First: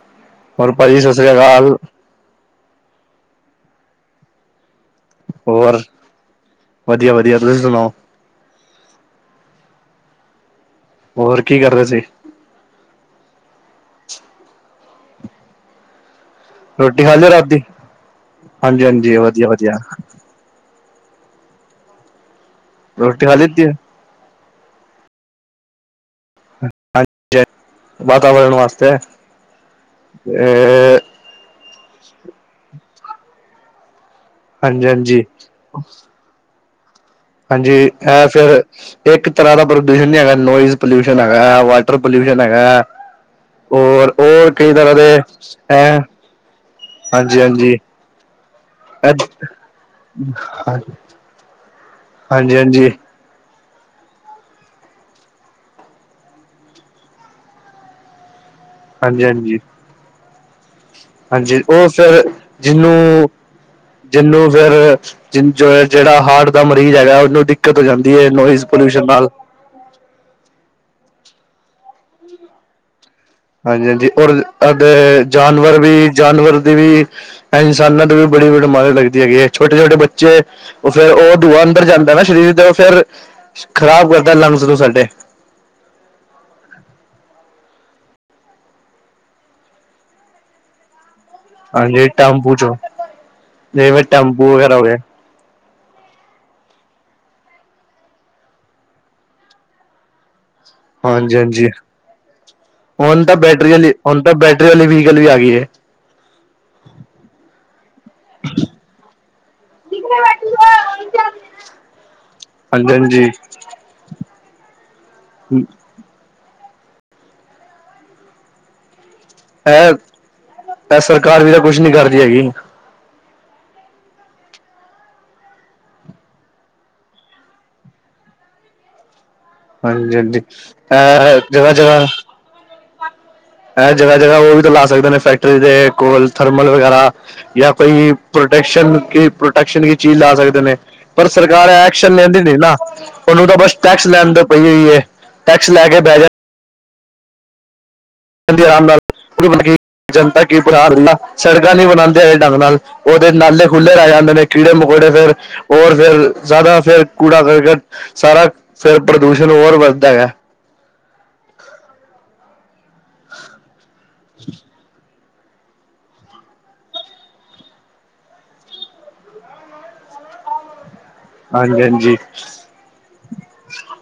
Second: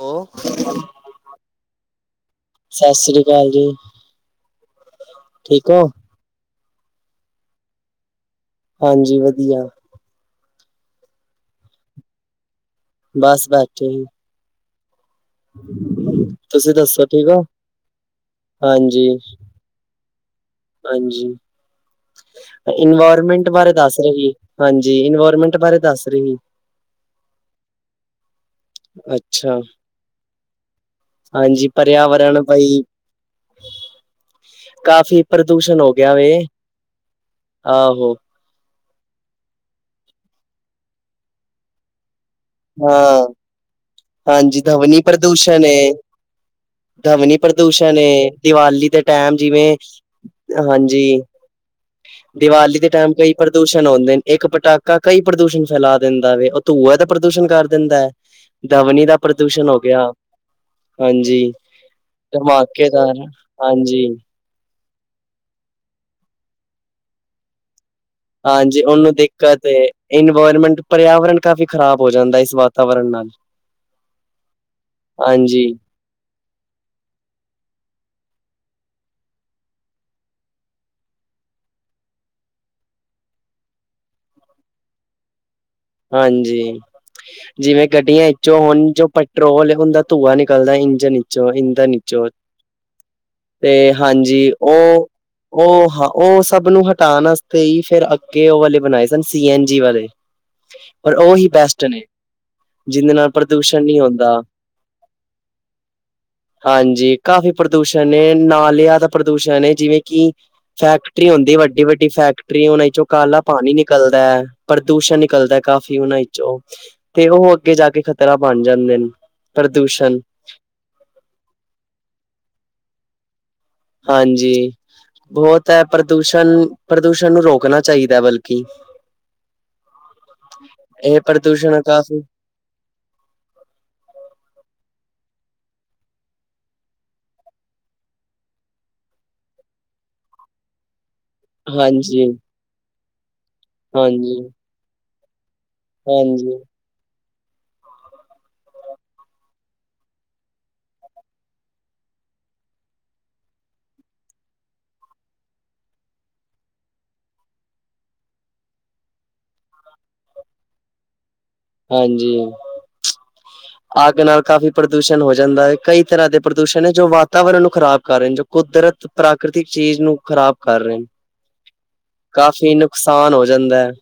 ਓ ਹੋਰ ਭਾਜੀ ਸਤਿ ਸ੍ਰੀ ਅਕਾਲ ਸਾ ਸ੍ਰੀ ਅਕਾਲ ਜੀ, ਠੀਕ ਹੋ। ਵਦੀਆ-ਵਦੀਆ, ਤੁਸੀਂ ਸੁਣਾਓ? ਹਾਂਜੀ ਵਦੀਆ। ਹੋਰ ਕੀ ਕਰ ਰਏ ਸੀ? ਬਸ ਬੈਠੇ ਹੀ। [inaudible] ਤੁਸੀਂ ਦੱਸੋ ਰੋਟੀ ਖਾ ਠੀਕ ਲਈ ਓ? ਰਾਤ ਦੀ ਹਾਂਜੀ। ਹਾਂਜੀ, ਰੋਟੀ ਖਾ ਇਨਵਾਰਮੈਂਟ ਲਿੱਤੀ ਹੈ ਬਾਰੇ ਦੱਸ ਰੇ ਹੀ। ਹਾਂਜੀ, ਇਨਵਾਰਮੈਂਟ ਬਾਰੇ ਦੱਸ ਰੇਹੀ ਵਾਤਾਵਰਨ ਵਾਸਤੇ ਅੱਛਾ ਤੇ ਹਾਂਜੀ ਪਰਿਆਵਰਣ ਭਈ ਹਾਂਜੀ ਹਾਂਜੀ ਕਾਫੀ ਪ੍ਰਦੂਸ਼ਣ ਹੋ ਗਿਆ ਵੇ ਹਾਂਜੀ ਆਹੋ ਏਹ ਫੇਰ ਇੱਕ ਤਰ੍ਹਾਂ ਦਾ ਪ੍ਰਦੂਸ਼ਣ ਨਹੀਂ ਹੈਗਾ। ਨੋਇਜ਼ ਪੋਲਊਸ਼ਨ ਹੈਗਾ ਏ, ਵਾਟਰ ਪੋਲੳਸ਼ਨ ਹੈਗਾ ਹਾਂ ਔਰ ਹੋਰ ਹਾਂਜੀ ਕਈ ਤਰ੍ਹਾਂ ਧਵਨੀ ਦੇ ਪ੍ਰਦੂਸ਼ਣ ਏ ਹੈਂ, ਧਵਨੀ ਹਾਂਜੀ-ਹਾਂਜੀ। ਪ੍ਰਦੂਸ਼ਣ ਏ ਦੀਵਾਲੀ ਦੇ ਟੈਮ ਜਿਵੇਂ ਹਾਂਜੀ ਹਾਂਜੀ ਦੀਵਾਲੀ ਦੇ ਟੈਮ ਕਈ ਪਰ ਪ੍ਰਦੂਸ਼ਣ ਹੁੰਦੇ ਨ ਇੱਕ ਪਟਾਕਾ ਕਈ ਪ੍ਰਦੂਸ਼ਣ ਫੈਲਾ ਦਿੰਦਾ ਵੇ ਉਹ ਧੂਂਆ ਤੇ ਪ੍ਰਦੂਸ਼ਣ ਕਰ ਦਿੰਦਾ ਐ। ਹਾਂਜੀ ਧੱਵਨੀ ਦਾ ਹਾਂਜੀ ਪ੍ਰਦੂਸ਼ਣ ਹੋ ਗਿਆ ਹਾਂਜੀ ਉਹ ਫਿਰ ਧਮਾਕੇਦਾਰ ਜਿਹਨੂੰ, ਹਾਂਜੀ ਜਿਹਨੂੰ ਫਿਰ ਜਿਨ ਜਿਹੜਾ ਹਾੱਰਟ ਦਾ ਮਰੀਜ਼ ਹੈਗਾ, ਉਹਨੂੰ ਦਿੱਕਤ ਹੋ ਜਾਂਦੀ ਹੈ ਨੋਇਜ਼ ਹਾਂਜੀ, ਪੋਲਿਊਸ਼ਨ ਉਹਨੂੰ ਨਾਲ ਦਿੱਕਤ ਏ ਇਨਵਾਰਮੈਂਟ ਪਰਿਆਵਰਨ ਕਾਫ਼ੀ ਖ਼ਰਾਬ ਹੋ ਜਾਂਦਾ ਏ ਇਸ ਵਾਤਾਵਰਨ ਨਾਲ ਹਾਂਜੀ-ਹਾਂਜੀ ਔਰ ੳਧੇ ਹਾਂਜੀ ਜਾਨਵਰ ਵੀ, ਜਾਨਵਰ ਦੀ ਵੀ, ਇਨਸਾਨਾਂ ਦੀ ਵੀ ਬੜੀ- ਬੜੀ ਬਿਮਾਰੀ ਲੱਗਦੀ ਹੈਗੀ ਏ, ਛੋਟੇ-ਛੋਟੇ ਬੱਚੇ ਉਹ ਫੇਰ ਉਹ ਧੂਂਆ ਅੰਦਰ ਜਾਂਦਾ ਨਾ ਸਰੀਰ ਦੇ ਉਹ ਫੇਰ ਖ਼ਰਾਬ ਕਰਦਾ ਲੰਗੱਸ ਨੂੰ ਸਾਡੇ ਹਾਂਜੀ। ਜਿਵੇਂ ਗੱਡੀਆਂ ਇਚੋਂ ਹੁਣ ਜੋ ਪੈਟਰੋਲ ਹੁੰਦਾ ਧੂੰਆ ਨਿਕਲਦਾ ਇੰਜਨ ਵਿੱਚ [unintelligible] ਦਾ ਹਾਂਜੀ ਨਿਚੋੜ, ਟੈਂਪੂ ਚੋਂ ਤੇ ਜਿਵੇਂ ਹਾਂਜੀ ਟੈਂਪੂ ਵਗੈਰਾ ਹੋ ਗਏ ਉਹ ਉਹ ਹਾਂ ਉਹ ਸਭ ਨੂੰ ਹਟਾਣ ਆਸਤੇ ਈ ਫਿਰ ਅੱਗੇ ਉਹ ਵਾਲੇ ਬਣਾਏ ਸਨ, ਸੀ ਐਨ ਜੀ ਵਾਲੇ ਓਰ ਉਹ ਹਾਂਜੀ ਹੀ ਹਾਂਜੀ ਬੈਸਟ ਨੇ। ਜਿਹਦੇ ਹੁਣ ਨਾਲ ਤਾਂ ਬੈਟਰੀ ਪ੍ਰਦੂਸ਼ਣ ਆਲੀ ਨਹੀਂ ਹੁਣ ਹੁੰਦਾ ਤਾਂ ਬੈਟਰੀ ਆਲੀ ਵਈਕਲ ਵੀ ਆ ਗਈ ਏ। ਹਾਂਜੀ ਕਾਫ਼ੀ ਪ੍ਰਦੂਸ਼ਣ ਏ, ਨਾਲਿਆਂ ਦਾ ਪ੍ਰ ਪ੍ਰਦੂਸ਼ਣ ਏ, ਜਿਵੇਂ ਕਿ ਫੈਕਟਰੀ ਹੁੰਦੀ ਵੱਡੀ- ਵੱਡੀ ਫੈਕਟਰੀ, ਉਹਨਾਂ ਹਾਂਜੀ ਚੋਂ ਹਾਂਜੀ ਕਾਲਾ ਪਾਣੀ ਨਿਕਲਦਾ ਪ੍ਰਦੂਸ਼ਣ ਨਿਕਲਦਾ ਕਾਫੀ ਉਹਨਾ ਈਚੋ, ਤੇ ਉਹ ਅੱਗੇ ਜਾ ਕੇ ਖ਼ਤਰਾ ਬਣ ਜਾਂਦੇਨ। ਹੈ, ਸਰਕਾਰ ਵੀ ਤਾਂ ਕੁਛ ਨੀ ਕਰਦੀ ਹੈਗੀ। ਹਾਂਜੀ। ਬਹੁਤ ਐ ਪ੍ਰਦੂਸ਼ਣ, ਪ੍ਰਦੂਸ਼ਣ ਨੂੰ ਰੋਕਣਾ ਚਾਈਦਾ ਬਲਕਿ ਹਾਂਜੀ-ਹਾਂਜੀ, ਇਹ ਐਹ ਜਗਾ- ਪ੍ਰਦੂਸ਼ਣ ਜਗਾ ਕਾਫ਼ੀ ਐ ਜਗਾ-ਜਗਾ ਉਹ ਵੀ ਤਾਂ ਲਾ ਸਕਦੇ ਨੇ ਫੈਕ ਟਰੀ ਦੇ ਕੋਲ ਥਰਮਲ ਵਗੈਰਾ ਯਾਂ ਕੋਈ ਪ੍ਰੋਟੈਕਸ਼ਨ ਕੀ, ਪ੍ਰੋਟੈਕਸ਼ਨ ਕੀ ਚੀਜ਼ ਲਾ ਸਕ ਸਕਦੇ ਨੇ ਪਰ ਸਰਕਾਰ ਐ ਐਕਸ਼ਨ ਹਾਂਜੀ-ਹਾਂਜੀ, ਲੈਂਦੀ ਨੀ ਨਾ ਉਹਨੂੰ ਤਾਂ ਬਸ ਟੈਕਸ ਲੈਣ ਹਾਂਜੀ, ਦੀ ਪਈ ਹੋਈ ਏ। ਟੈਕਸ ਲੈ ਕੇ ਬੈ ਜਾ ਹਾਂਜੀ। [unintelligible] ਆਰਾਮ ਨਾਲ [unintelligible] ਜਨਤਾ ਕੀ ਬਣਾ ਦਿੰਦਾ ਸੜਕਾਂ ਨੀ ਬਣਾਉਂਦੇ ਆ ਢੰਗ ਨਾਲ ਉਹਦੇ ਨਾਲੇ ਖੁੱਲੇ ਰਹਿ ਜਾਂਦੇ ਨੇ ਕੀੜੇ ਮਕੋੜ ਫਿਰ ਹੋਰ ਫਿਰ ਜਿਆਦਾ ਫਿਰ ਕੂੜਾ ਕਰਕਟ ਸਾਰਾ ਫਿਰ ਪ੍ਰਦੂਸ਼ਣ ਹੋਰ ਵਧ ਕਿਦਾ ਹੈ ਹਾਂਜੀ ਅੱਗ ਨਾਲ ਕਾਫੀ ਪ੍ਰਦੂਸ਼ਣ ਹੋਇ ਜਾਂਦਾ ਹੈ ਕਈ ਤਰ੍ਹਾਂ ਦੇ ਪ੍ਰਦੂਸ਼ਣ ਹੈ ਜੋ ਵਾਤਾਵਰਨ ਨੂੰ ਖ਼ਰਾਬ ਕਰ ਰਹੇ ਨੇ ਜੋ ਕੁਦਰਤ ਪ੍ਰਾਕ੍ਰਤਿਕ ਚੀਜ਼ ਨੂੰ ਖਰਾਬ ਕਰ ਰਹੇ ਨੇ ਹਾਂਜੀ-ਹਾਂਜੀ, ਕਾਫੀ ਨੁਕਸਾਨ ਹੋ ਜਾਂਦਾ ਹੈ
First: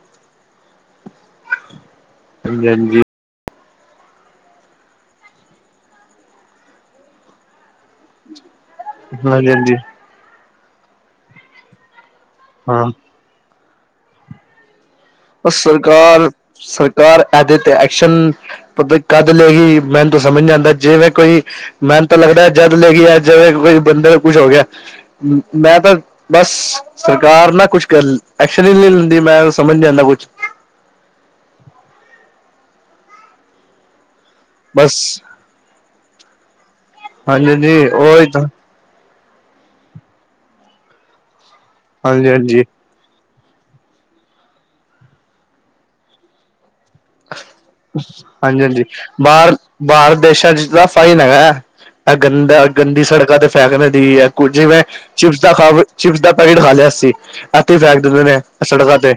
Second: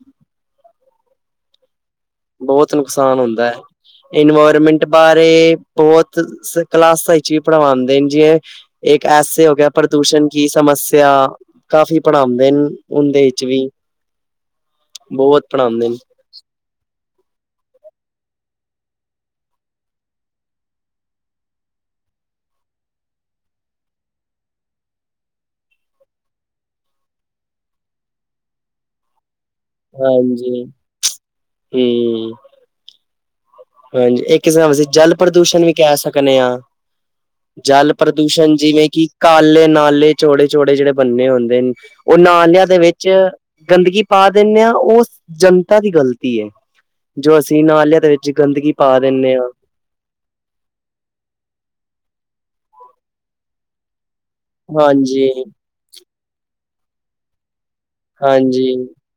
ਬਹੁਤ ਹਾਂਜੀ-ਹਾਂਜੀ ਨੁਕਸਾਨ ਹੁੰਦਾ ਹੈ ਇਨਵਾਇਰਮੈਂਟ ਬਾਰੇ ਬਹੁਤ ਕਲਾਸਾਂ ਵਿੱਚ ਵੀ ਪੜਵਾਉਂਦੇ ਨੇ ਜਿਵੇ ਇੱਕ ਐਸੇ ਹਾਂਜੀ ਹੋ ਗਿਆ ਹਾਂਜੀ ਪ੍ਰਦੂਸ਼ਣ ਕੀ ਸਮੱਸਿਆ ਕਾਫੀ ਪੜਾਉਂਦੇ ਨੇ ਹਾਂ ਉਹਦੇ ਵਿੱਚ ਵੀ ਬਹੁਤ ਪੜ੍ਹਾਉਂਦੇ ਨੇ ਸਰਕਾਰ ਸਰਕਾਰ ਇਹਦੇ ਤੇ ਐਕਸ਼ਨ ਪਤਾ ਕਦ ਲਏਗੀ ਮੈਨੂੰ ਤਾਂ ਸਮਝ ਨਹੀਂ ਆਉਦਾ ਜਿਵੇਂ ਕੋਈ ਮੈਨੂੰ ਤਾਂ ਲੱਗਦਾ ਜਦ ਲੈ ਗਈ ਆ ਜਿਵੇਂ ਬੰਦੇ ਦਾ ਕੁਛ ਹੋ ਗਿਆ ਮੈਂ ਤਾਂ ਬਸ ਸਰਕਾਰ ਨਾ ਕੁਛ ਕਰ ਐਕਸ਼ਨ ਹਦੀ ਮੈਂ ਸਮਝ ਨੀ ਆਉਂਦੀ ਹਾਂਜੀ ਹਮ ਹਾਂਜੀ ਇਹ ਕਿਸ ਤਰ੍ਹਾਂ ਅਸੀਂ ਬਸ ਜਲ ਪ੍ਰਦੂਸ਼ਣ ਵੀ ਕਹਿ ਸਕਦੇ ਹਾਂ ਹਾਂਜੀ ਹਾਂਜੀ ਜਲ ਉਹੀ ਤਾਂ ਪ੍ਰਦੂਸ਼ਣ ਜਿਵੇਂ ਕਿ ਕਾਲੇ ਨਾਲੇ ਚੋੜੇ ਚੋੜੇ ਜਿਹੜੇ ਬੰਨੇ ਹੁੰਦੇ ਨੇ ਉਹ ਹਾਂਜੀ ਹਾਂਜੀ ਨਾਲਿਆ ਦੇ ਵਿੱਚ ਗੰਦਗੀ ਪਾ ਦਿੰਦੇ ਆਂ ਉਹ ਜਨਤਾ ਦੀ ਗ਼ਲਤੀ ਹੈ ਜੋ ਅਸੀਂ ਨਾਲੀਆਂ ਦੇ ਵਿੱਚ ਹਾਂਜੀ ਗੰਦਗੀ ਹਾਂਜੀ ਪਾ ਦਿੰਦੇ ਹਾਂ ਬਾਹਰ ਬਾਹਰ ਦੇਸਾਂ ਚ ਤਾਂ ਫਾਈਨ ਹੈਗਾ ਹੈ ਇਹ ਗੰਦਾ ਗੰਦੀ ਸੜਕਾਂ ਤੇ ਫੈਕਣ ਦੀ ਹੈ ਕੁ ਜਿਵੇਂ ਚਿਪਸ ਦਾ ਹਾਂਜੀ-ਹਾਂਜੀ ਖਾ ਚਿਪਸ ਦਾ ਪੈਕੇਟ ਖਾ ਲਿਆ ਅਸੀਂ ਐਥੇ ਹੀ ਫੈਂਕ ਦਿੰਦੇ ਨੇ ਸੜਕਾਂ ਤੇ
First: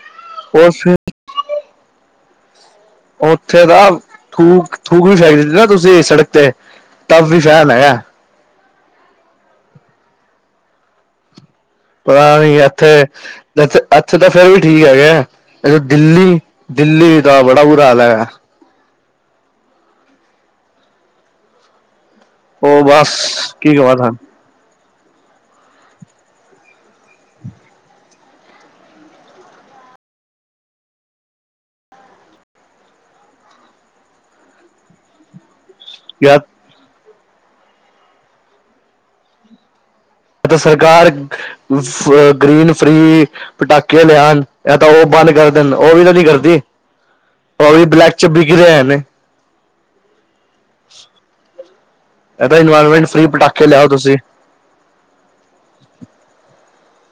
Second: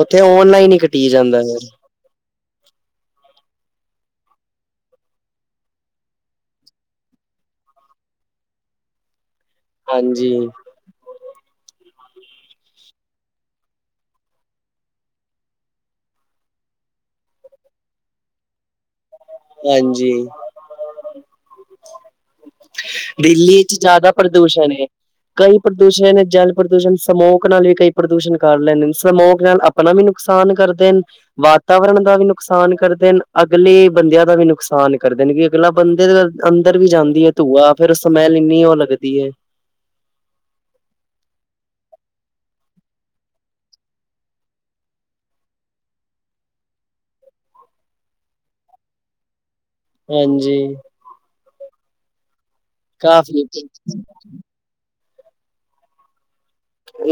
ਉੱਥੇ ਓਨਲਾਈਨ ਈ ਕੱਟੀ ਉਹ ਜਾਂਦਾ ਵੇਖ। ਉੱਥੇ ਦਾ ਥੂਕ ਥੂਕ ਵੀ ਸੜਕ ਤੇ ਤਫ ਵੀ ਚੈਨ ਹੈਗੈ [inaudible] ਪਤਾ ਨੀ ਇੱਥੇ ਇੱਥੇ ਤਾਂ ਫਿਰ ਵੀ ਠੀਕ ਹੈਗੇ ਦਿੱਲੀ ਦਿੱਲੀ ਦਾ ਬੜਾ ਬੁਰਾ ਹਾਲ ਹੈਗਾ ਹਾਂਜੀ ਉਹ ਬਸ ਦਿੱਲੀ ਕੀ ਚ ਕਵਾਂ ਜ਼ਿਆਦਾ ਤੁਹਾਨੂੰ ਪ੍ਰਦੂਸ਼ਣ ਏ। ਕਈ ਪ੍ਰਦੂਸ਼ਣ ਨੇ ਜਲ ਪ੍ਰਦੂਸ਼ਣ ਸਮੋਕ ਨਾਲ ਵੀ ਕਈ ਪ੍ਰਦੂਸ਼ਣ ਕਰ ਲੈਂਦੇ ਨੇ ਸਮੋਕ ਨਾਲ ਆਪਣਾ ਵੀ ਵੀ ਨੁਕਸਾਨ ਕਰਦੇ ਨੇ ਵਾਤਾਵਰਨ ਦਾ ਵੀ ਨੁਕਸਾਨ ਕਰਦੇ ਨੇ ਅਗਲੇ ਬੰਦਿਆਂ ਦਾ ਵੀ ਨੁਕਸਾਨ ਕਰ ਦੇਣਗੇ ਅਗਲਾ ਬੰਦੇ ਦੇ ਯ ਅੰਦਰ ਵੀ ਜਾਂਦੀ ਹੈ ਧੂਆ ਫਿਰ ਸਮੈਲ ਇੰਨੀ ਉਹ ਲੱਗਦੀ ਹੈ ਤਾਂ ਸਰਕਾਰ ਅ ਗ੍ਰੀਨ ਫਰੀ ਪਟਾਕੇ ਲਿਆਉਣ ਇਹ ਤਾਂ ਉਹ ਮਨ ਕਰਦੇ ਨੇ ਉਹ ਵੀ ਤਾਂ ਨੀ ਕਰਦੀ ਪਰ ਵੀ ਬਲੈਕ ਚ ਬਿਕ ਰਹੇ ਨੇ ਹਾਂਜੀ ਇਹ ਤਾਂ ਇਨਵਾਇਰਮੈਂਟ ਫਰੀ ਕਾਫੀ ਪਟਾਕੇੇ ਲਿਆਓ ਤੁਸੀ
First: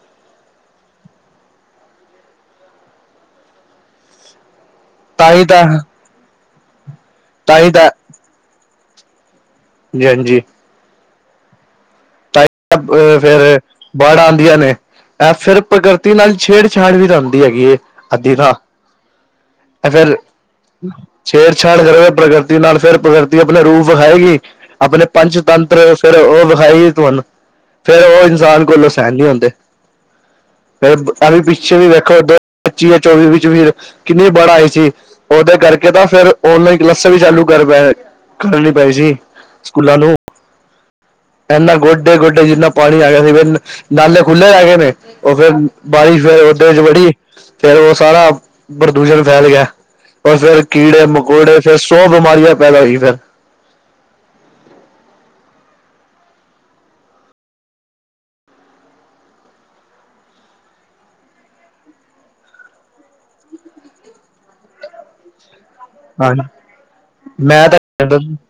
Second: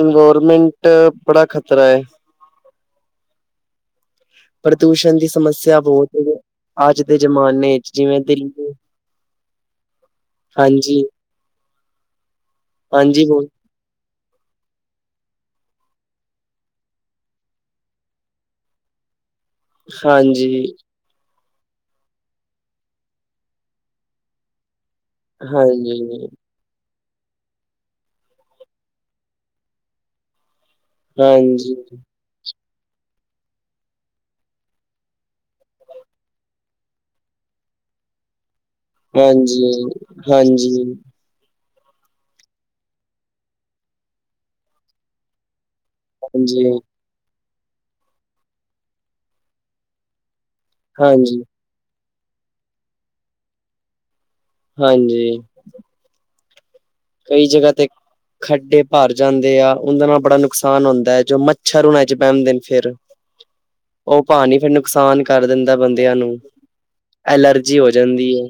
ਇਨਵਰਮੈਂਟ ਬੜਾ ਖ਼ਤਰਾ ਹੈ ਪ੍ਰਦੂਸ਼ਣ ਦੀ ਤਾਂ ਹੀ ਤਾਂ ਸਮੱਸਿਆ ਬਹੁਤ ਅੱਜ ਦੇ ਤਾਂ ਹੀ ਜ਼ਮਾਨੇ ਚ ਤਾਂ ਜਿਵੇਂ ਦਿੱਲੀ ਜੀ ਹਾਂਜੀ ਹਾਂਜੀ ਹਾਂਜੀ ਬੋਲ ਫੇਰ ਬਾੜਾਂ ਆਉਂਦੀਆਂ ਨੇ ਇਹ ਫਿਰ ਪ੍ਰਗਿਰਤੀ ਨਾਲ ਛੇੜਛਾੜ ਵੀ ਤਾਂ ਹੁੰਦੀ ਹੈਗੀ ਅੱਧੀ ਤਾਂ ਇਹ ਫਿਰ ਹਾਂਜੀ ਛੇੜਛਾੜ ਕਰਵੇ ਪ੍ਰਗਿਰਤੀ ਨਾਲ ਫਿਰ ਪ੍ਰਗਿਰਤੀ ਆਪਣੇ ਰੂਹ ਵਿਖਾਏਗੀ ਆਪਣੇ ਪੰਚ ਤੰਤਰ ਫਿਰ ਹਾਂਜੀ ਉਹ ਵਿਖਾਈ ਤੁਹਾਨੂੰ ਫਿਰ ਉਹ ਇਨਸਾਨ ਕੋਲੋਂ ਸਹਿਣ ਨਹੀਂ ਹੁੰਦੇ ਫਿਰ ਅਸੀਂ ਪਿੱਛੇ ਹਾਂਜੀ ਵੀ ਵੇਖੋ ਅੱਗੇ ਪਤੀ ਜਾਂ ਚੋਵੀ ਵਿੱਚ ਕਿੰਨੀ ਬਾੜ ਆਈ ਸੀ ਉਹਦੇ ਕਰਕੇ ਤਾਂ ਫਿਰ ਆਨਲਾਈਨ ਕਲਾਸਾਂ ਵੀ ਚਾਲੂ ਘਰ ਬਹਿ ਕੇ ਕਰਨੀ ਭਾਈ ਸੀ ਹਾਂਜੀ, ਸਕੂਲਾਂ ਨੂੰ ਹਾਂਜੀ, ਇਨਾ ਗੋਡੇ ਗੋਡੇ ਜਿੰਨਾ ਪਾਣੀ ਆ ਗਿਆ ਸੀ ਫਿਰ ਨਾਲੇ ਖੁੱਲੇ ਰਹਿ ਗਏ ਨੇ ਉਹ ਫਿਰ ਬਾਰਿਸ਼ ਫਿਰ ਹੋਰ ਹਾਂਜੀ, ਤੇਜ'ਚ ਵੜੀ ਫਿਰ ਉਹ ਸਾਰਾ ਪ੍ਰਦੂਸ਼ਣ ਫੈਲ ਗਿਆ। ਫਿਰ ਕੀੜੇ, ਹਾਂਜੀ, ਮਕੌੜੇ ਫਿਰ ਸੋ ਬਿਮਾਰੀਆਂ ਪੈਦਾ ਹੋਈ ਫਿਰ ਹਾਂਜੀ ਕਈ ਜਗ੍ਹਾ ਤੇ ਖੱਡੇ ਭਰ ਜਾਂਦੇ ਆ ਉਹਦੇ ਨਾਲ ਬੜਾ ਨੁਕਸਾਨ ਹੁੰਦਾ ਹੈ ਜੋ ਮੱਛਰ ਹੁਣਾ 'ਚ ਬਹਿਣ ਦੇਨੇ ਫਿਰ ਉਹ ਪਾਣੀ ਫਿਰ ਨੁਕਸਾਨ ਕਰ ਦਿੰਦਾ ਬੰਦਿਆਂ ਨੂੰ ਹਾਂਜੀ ਮੈਂ ਤਾਂ ਐਲਰਜੀ ਹੋ ਕਹਿੰਦਾ ਜਾਂਦੀ ਹੈ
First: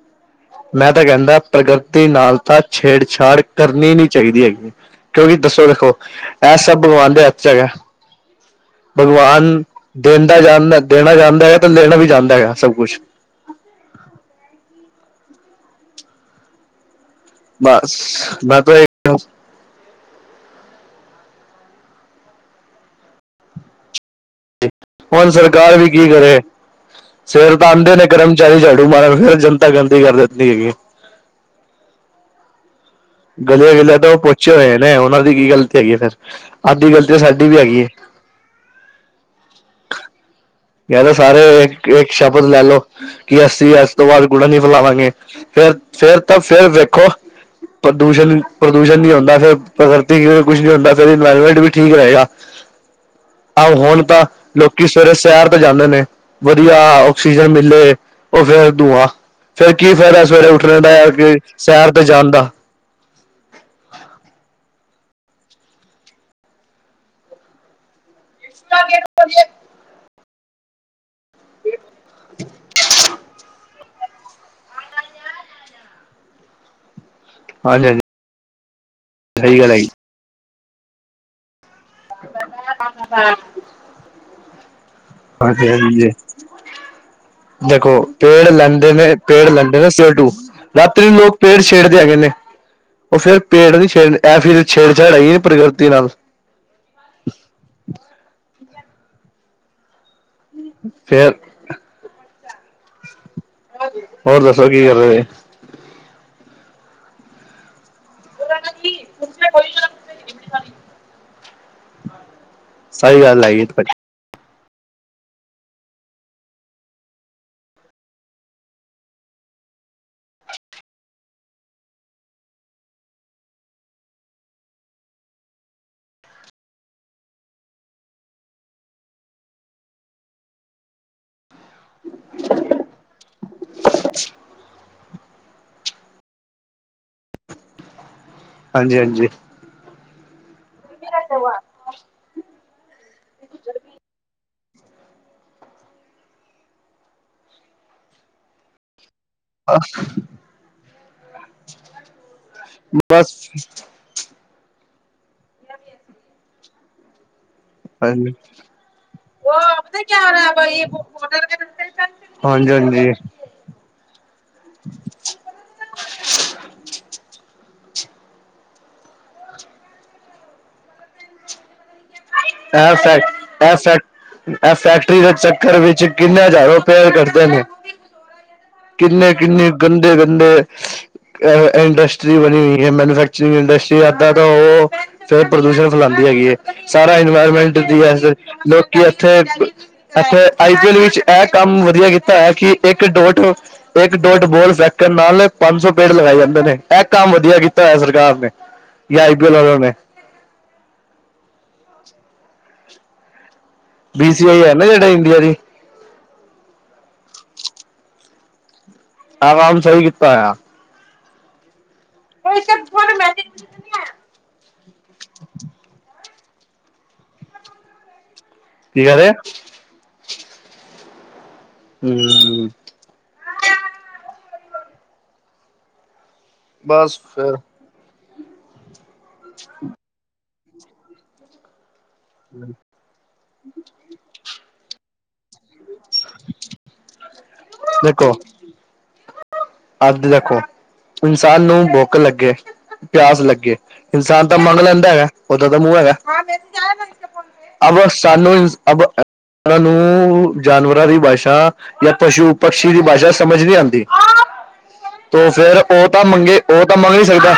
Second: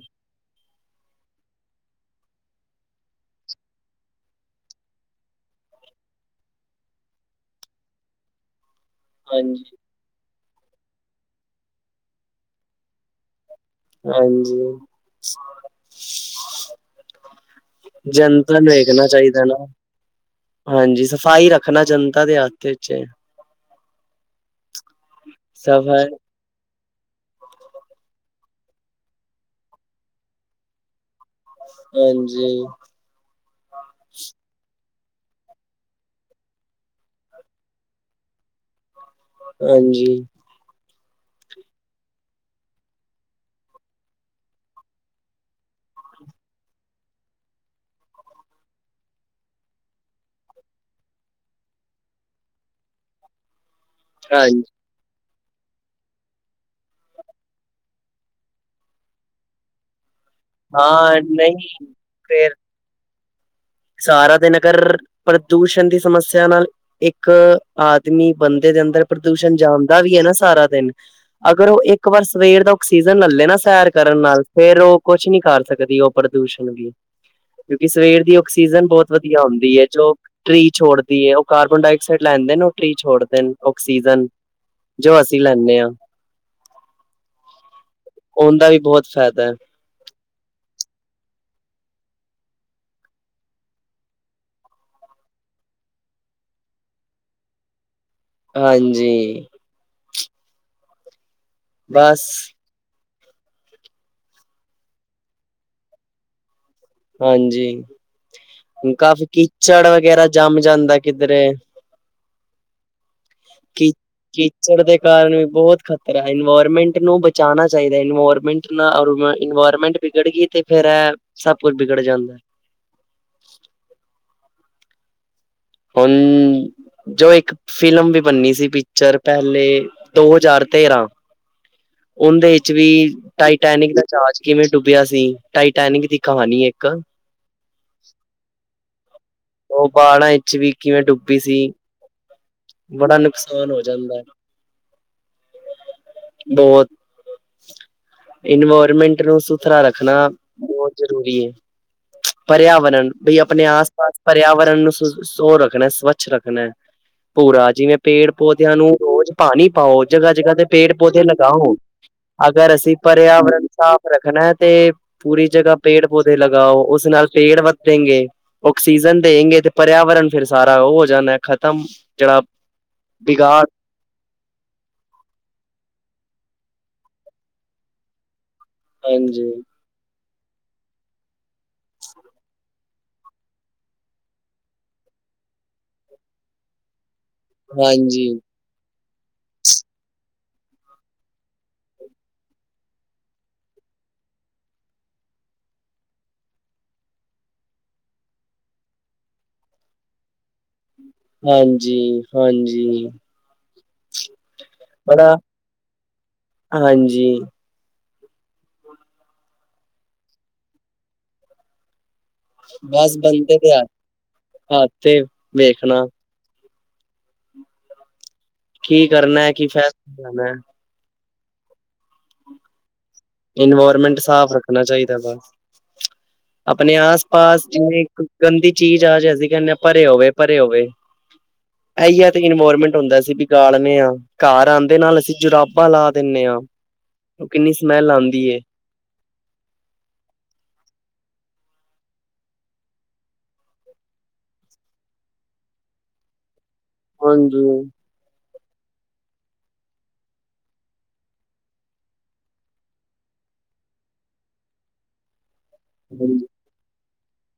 ਮੈਂ ਤਾਂ ਕਹਿੰਦਾ ਪ੍ਰਗਿਰਤੀ ਨਾਲ ਤਾਂ ਛੇੜਛਾੜ ਕਰਨੀ ਨੀ ਚਾਹੀਦੀ ਹੈਗੀ ਕਿਉਂਕਿ ਦੱਸੋ ਦੇਖੋ ਇਹ ਸਭ ਭਗਵਾਨ ਦੇ ਹੱਥ ਹੈਗਾ ਭਗਵਾਨ ਹਾਂਜੀ ਦੇਦਾ ਜਾਂਦਾ ਦੇਣਾ ਜਾਣਦਾ ਹੈਗਾ ਤਾਂ ਲੇਨਾ ਵੀ ਜਾਣਦਾ ਸਭ ਕੁਛ ਹਾਂਜੀ ਬਸ ਜੰਤਰ ਮੈਂ ਤਾਂ ਵੇਖਣਾ ਇਹ ਚਾਹੀਦਾ ਨਾ ਹਾਂਜੀ ਸਫ਼ਾਈ ਰੱਖ ਹਨਾ ਜਨਤਾ ਦੇ ਹੱਥ 'ਚ ਹੁਣ ਸਰਕਾਰ ਵੀ ਕੀ ਸਫ਼ਾਈ ਕਰੇ ਸਵੇਰੇ ਤਾਂ ਆਉਂਦੇ ਨੇ ਕਰਮਚਾਰੀ ਝਾੜੂ ਮਾਰਨ ਫਿਰ ਜਨਤਾ ਗੰਦੀ ਕਰ ਦਿੰਦੀ ਹੈਗੀ। ਹਾਂਜੀ ਗਲੀਆਂ- ਗਲੀਆਂ ਤੋਂ ਪਹੁੰਚੇ ਹੋਏ ਨੇ। ਨਹੀਂ ਉਹਨਾਂ ਦੀ ਕੀ ਗ਼ਲਤੀ ਹੈਗੀ ਹੈ ਫਿਰ ਅੱਧੀ ਗ਼ਲਤੀ ਸਾਡੀ ਵੀ ਹੈਗੀ ਹੈ। ਹਾਂਜੀ ਕ ਤਾਂ ਸਾਰੇ ਇੱਕ ਸ਼ਬਦ ਲੈ ਲਓ ਕਿ ਅਸੀਂ ਇਸ ਤੋਂ ਬਾਅਦ ਕੂੜਾ ਨੀ ਫੈਲਾਵਾਂਗੇ ਫੇਰ ਫੇਰ ਤਾਂ ਫਿਰ ਵੇਖੋ। ਪ੍ਰਦੂਸ਼ਣ -ਪ੍ਰਦੂਸ਼ਣ ਨਹੀਂ ਹੁੰਦਾ ਫਿਰ ਪ੍ਰਕਤੀ ਕੁਛ ਨੀ ਹੁੰਦਾ ਫਿਰ ਇਨਵਾਇਰਮੈਂਟ ਵੀ ਠੀਕ ਰਹੇਗਾ। ਆਹ ਹੁਣ ਤਾਂ ਹਾਂਜੀ ਲੋਕੀ ਸਵੇਰੇ ਸੈਰ ਜਾਂਦੇ ਨੇ ਵਧੀਆ ਆਕਸੀਜਨ ਮਿਲੇ ਉਹ ਫੇਰ ਧੂੰਆਂ ਫੇਰ ਕੀ ਫਾਇਦਾ ਸਵੇਰੇ ਉੱਠ ਦਾ ਹਾਂ ਨਹੀਂ ਸ਼ੈਰ ਤੇ ਜਾਣ ਦਾ ਫੇਰ ਸਾਰਾ ਦਿ ਨਗਰ ਪ੍ਰਦੂਸ਼ਣ ਦੀ ਸਮੱਸਿਆ ਨਾਲ ਇੱਕ ਆ ਆਦਮੀ ਬੰਦੇ ਦੇ ਅੰਦਰ ਪ੍ਰਦੂਸ਼ਣ ਜਾਣਦਾ ਵੀ ਹੈ ਨਾ ਸਾਰਾ ਦਿਨ ਅਗਰ ਉਹ ਇੱਕ ਵਾਰ ਸਵੇਰ ਦਾ ਆਕਸੀਜਨ ਲੈੇ ਨਾ ਸੈਰ ਕਰਨ ਨਾਲ ਫੇਰ ਉਹ ਕੁਛ ਨੀ ਕਰ ਸਕਦੀ ਉਹ ਪ੍ਰਦੂਸ਼ਣ ਵੀ ਹਾਂਜੀ ਕਿਉਂਕਿ ਹਾਂਜੀ ਸਵੇਰ ਦੀ ਆਕਸੀਜਨ ਬਹੁਤ ਵਧੀਆ ਸਹੀ ਗੱਲ ਹੁੰਦੀ ਹੈ ਜੀ। ਜੋ ਟਰੀ ਛੋੜਦੀ ਹੈ ਉਹ ਕਾਰ ਡਾਕਿਸਾਈਡ ਲੈਂਦੇ ਨੇ ਉਹ ਟਰੀ ਛੋੜਦੇ ਨੇ ਆਕਸੀਜਨ ਜੋ ਅਸੀਂ ਹਾਂਜੀ ਲੈਂਦੇ ਆਂ। ਹਾਂਜੀ ਜੀ। ਦੇਖੋ ਪੇੜ ਉਹਦਾ ਵੀ ਲੈਂਦੇ ਬਹੁਤ ਨੇ ਫਾਇਦਾ ਪੇੜ ਹੈ ਲੈਂਦੇ ਨੇ ਸਿਰ ਟੂ ਰਾਤੀ ਵੀ ਲੋਗ ਪੇੜ ਛੇੜਦੇ ਹੈਗੇ ਨੇ। ਉਹ ਫਿਰ ਪੇੜ ਨਹੀਂ ਛੇੜ ਐ ਫਿਰ ਛੇੜਛਾੜ ਆਈ ਨਹੀਂ ਪ੍ਰਕਿਰਤੀ ਨਾਲ ਹਾਂਜੀ ਫੇਰ ਬਸ ਹੋਰ ਦੱਸੋ ਕੀ ਕਰਦੇ ਪਏ। ਹਾਂਜੀ ਕਾਫੀ ਕੀਚੜ ਵਗੈਰਾ ਜਮ ਜਾਂਦਾ ਕਿਧਰੇ ਸਹੀ ਗੱਲ ਹੈਗੀ। ੜ ਦੇ ਕਾਰਨ ਵੀ ਬਹੁਤ ਖ਼ਤਰਾ ਹੈ ਇਨਵਾਇਰਮੈਂਟ ਨੂੰ ਬਚਾਉਣਾ ਚਾਹੀਦਾ ਇਨਵਾਇਰਮੈਂਟ ਨਾਲ ਗਵਰਮੈਂਟ ਵਿਗੜ ਗਈ ਤੇ ਫੇਰ ਸਭ ਕੁਛ ਵਿਗੜ ਜਾਂਦਾ। ਮ [unintelligible] ਹੁਣ ਜੋ ਇੱਕ ਫਿਲਮ ਵੀ ਬੰਨੀ ਸੀ ਪਿਕਚਰ ਪਹਿਲੇ ਦੋ ਹਜ਼ਾਰ ਤੇਰਾਂ ਉਹਦੇ ਵਿੱਚ ਵੀ ਟਾਈਟੈਨਿਕ ਟੈਨਿਕ ਦੀ ਕਹਾਣੀ ਇੱਕ ਹਾਂਜੀ-ਹਾਂਜੀ ਉਹ ਪਹਾੜਾਂ ਵਿੱਚ ਵੀ ਕਿਵੇਂ ਡੁੱਬੀ ਸੀ, ਬੜਾ ਨੁਕਸਾਨ ਹੋ ਜਾਂਦਾ। ਬਹੁਤ ਇਨਵਾਇਰਮੈਂਟ ਨੂੰ ਸੁਥਰਾ ਰੱਖਣਾ ਬਹੁਤ ਜਰੂਰੀ ਏ। ਪਰਿਆਵਰਣ ਵੀ ਬਸ ਆਪਣੇ ਆਸ -ਪਾਸ ਪਰਿਆਵਰਣ ਨੂੰ ਸੁ ਸੋ ਰੱਖਣਾ ਸਵੱਛ ਰੱਖਣਾ ਪੂਰਾ, ਜਿਵੇਂ ਪੇੜ ਹਾਂਜੀ ਪੌਦਿਆਂ ਨੂੰ ਰੋਜ਼ ਪਾਣੀ ਪਾਓ। ਜਗ੍ਹਾ-ਜਗ੍ਹਾ ਤੇ ਪੇੜ ਪੌਦੇੇ ਲਗਾਓ। ਹਾਂਜੀ ਅਗਰ ਅਸੀਂ ਹਾਂਜੀ ਪਰਿਆਵਰਣ ਨੂੰ ਸਾਫ਼ ਰੱਖਣਾ ਹੈ, ਤੇ ਪੂਰੀ ਜਗ੍ਹਾ ਪੇੜ -ਪੌਦੇ ਲਗਾਓ ਉਸ ਨਾਲ ਪੇੜ ਵੱਧੇਗੇ, ਆਕਸੀਜਨ ਦੇਂਗੇ ਤੇ ਪਰਿਆਵਰਨ ਫਿਰ ਸਾਰਾ ਉਹ ਹੋ ਜਾਂਦਾ ਖ਼ਤਮ। ਜਿਹੜਾ ਅ ਬਿਗਾੜ ਸ-ਅ ਸ। ਇਹ ਫੈਕਟਰੀ ਦੇ ਚੱਕਰ ਵਿੱਚ ਕਿੰਨੇ ਹਜ਼ਾਰੋ ਪੇੜ ਕੱਟਦੇ ਨੇ। ਹਾਂਜੀ ਕਿੰਨੇ-ਕਿੰਨੇ ਗੰਦੇ-ਗੰਦੇ ਅ ਇੰਡਸਟਰੀ ਬਣੀ ਹੋਈ। ਮੈਨੂਫੈਕਚਰਿੰਗ ਇੰਡਸਟਰੀ ਇੱਦਾਂ ਤਾਂ ਉਹ ਫੇਰ ਪ੍ਰਦੂਸ਼ਣ ਫੈਲਾਂਦੀ ਹੈਗੀ ਏ ਸ ਇਨਵਾਇਰਮੈਂਟ ਦੀ ਹੈ ਹਾਂਜੀ ਲੋਕੀ ਇੱਥੇ- ਇਥੇ ਆਈ ਪੀ ਐਲ ਵਿੱਚ ਇਹ ਕੰਮ ਵਧੀਆ ਕੀਤਾ ਹੈ ਕਿ ਇੱਕ ਡੋਟ-ਇੱਕ ਡੋਟ ਬੋਲ ਫੈਂਕਣ ਨਾਲ ਪੰਜ ਸੌ ਪੇੜ ਲਗਾਏ ਜਾਂਦੇ ਨੇ, ਇਹ ਕੰਮ ਵਧੀਆ ਕੀਤਾ ਹੋਇਆ ਸਰਕਾਰ ਨੇ ਜਾਂ ਆਈ ਪੀ ਐਲ ਆਲਿਆਂ ਨੇ। ਹਾਂਜੀ- ਹਾਂਜੀ, ਬੀਸੀਆਈ ਹੈ ਨਾ ਜਿਹੜਾ ਬੜਾ ਇੰਡੀਆ ਦੀ ਹਾਂਜੀ। ਇਹ ਕੰਮ ਸਹੀ ਕੀਤਾ ਹੋਇਆ। ਬਸ ਬੰਦੇ ਤੇ ਐ, ਐਥੇ ਵੇਖਣਾ। ਕੀ ਕਹ ਰਹੇ ਕਰਨਾ ਐ, ਕੀ ਫੈਸਲਾ ਲੈਣਾ? ਹੂੰ, ਹੂੰ, ਇਨਵਾਇਰਮੈਂਟ ਸਾਫ਼ ਰੱਖਣਾ ਚਾਹੀਦਾ ਬੱਸ। ਆਪਣੇ ਬਸ ਆਸ ਫਿਰ ਪਾਸ ਜਿੰਨੇ ਗੰਦੀ ਚੀਜ਼ ਆ, ਜੇ ਅਸੀਂ ਕਹਿੰਦੇ ਆਂ ਭਰੇ ਹੋਵੇ- ਭਰੇ ਹੋਵੇ। ਇਹੀ ਹੈ ਤੇ ਇਨਵਾਇਰਮੈਂਟ ਹੁੰਦਾ ਅਸੀ ਬਿਗਾੜਨੇ ਹਾਂ, ਘਰ ਆਂਦੇ ਨਾਲ ਅਸੀਂ ਜੁਰਾਬ ਪਾਂ ਲਾ ਦਿੰਨੇ ਆ, ਉਹ ਕਿੰਨੀ ਸਮੈਲ ਦੇਖੋ ਆਂਦੀ ਏ। ਅੱਜ ਦੇਖੋ ਇਨਸਾਨ ਨੂੰ ਭੁੱਖ ਲੱਗੇ ਪਿਆਸ ਲੱਗੇ, ਇਨਸਾਨ ਤਾਂ ਮੰਗ ਲੈਂਦਾ ਹੈਗਾ ਉਹਦਾ ਤਾਂ ਮੂੰਹ ਹੈ ਹਾਂਜੀ ਅਗਰ ਸਾਨੂੰ ਅ ਬ ਨੂੰ [inaudible] ਜਾਨਵਰਾਂ ਦੀ ਭਾਸ਼ਾ ਜਾਂ ਪਸ਼ੂ ਪਕਸ਼ੀ ਦੀ ਭਾਸ਼ਾ ਸਮਝ ਨੀ ਆਂਦੀ। ਤੇ ਫੇਰ ਉਹ ਤਾਂ ਮੰਗੇ ਉਹ ਤਾਂ ਮੰਗੇ ਦਾ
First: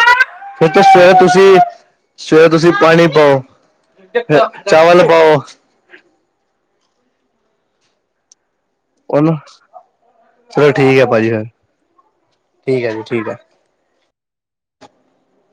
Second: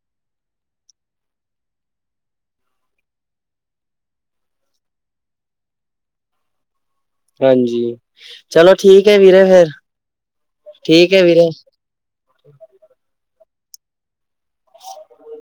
ਹੁਣ ਤਾਂ ਸਵੇਰੇ ਤੁਸੀਂ- ਸਵੇਰੇ ਤੁਸੀਂ ਪਾਣੀ ਪਾਓ ਚਾਵਲ ਪਾਓ। ਹਾਂਜੀ ਚਲੋ ਠੀਕ ਹੈ ਉਹਨੂੰ ਵੀਰੇ, ਫੇਰ ਚਲੋ ਠੀਕ ਹੈ ਭਾਜੀ ਫਿਰ ਵੀਰੇ। ਠੀਕ ਹੈ ਜੀ, ਠੀਕ ਐ। [unintelligible]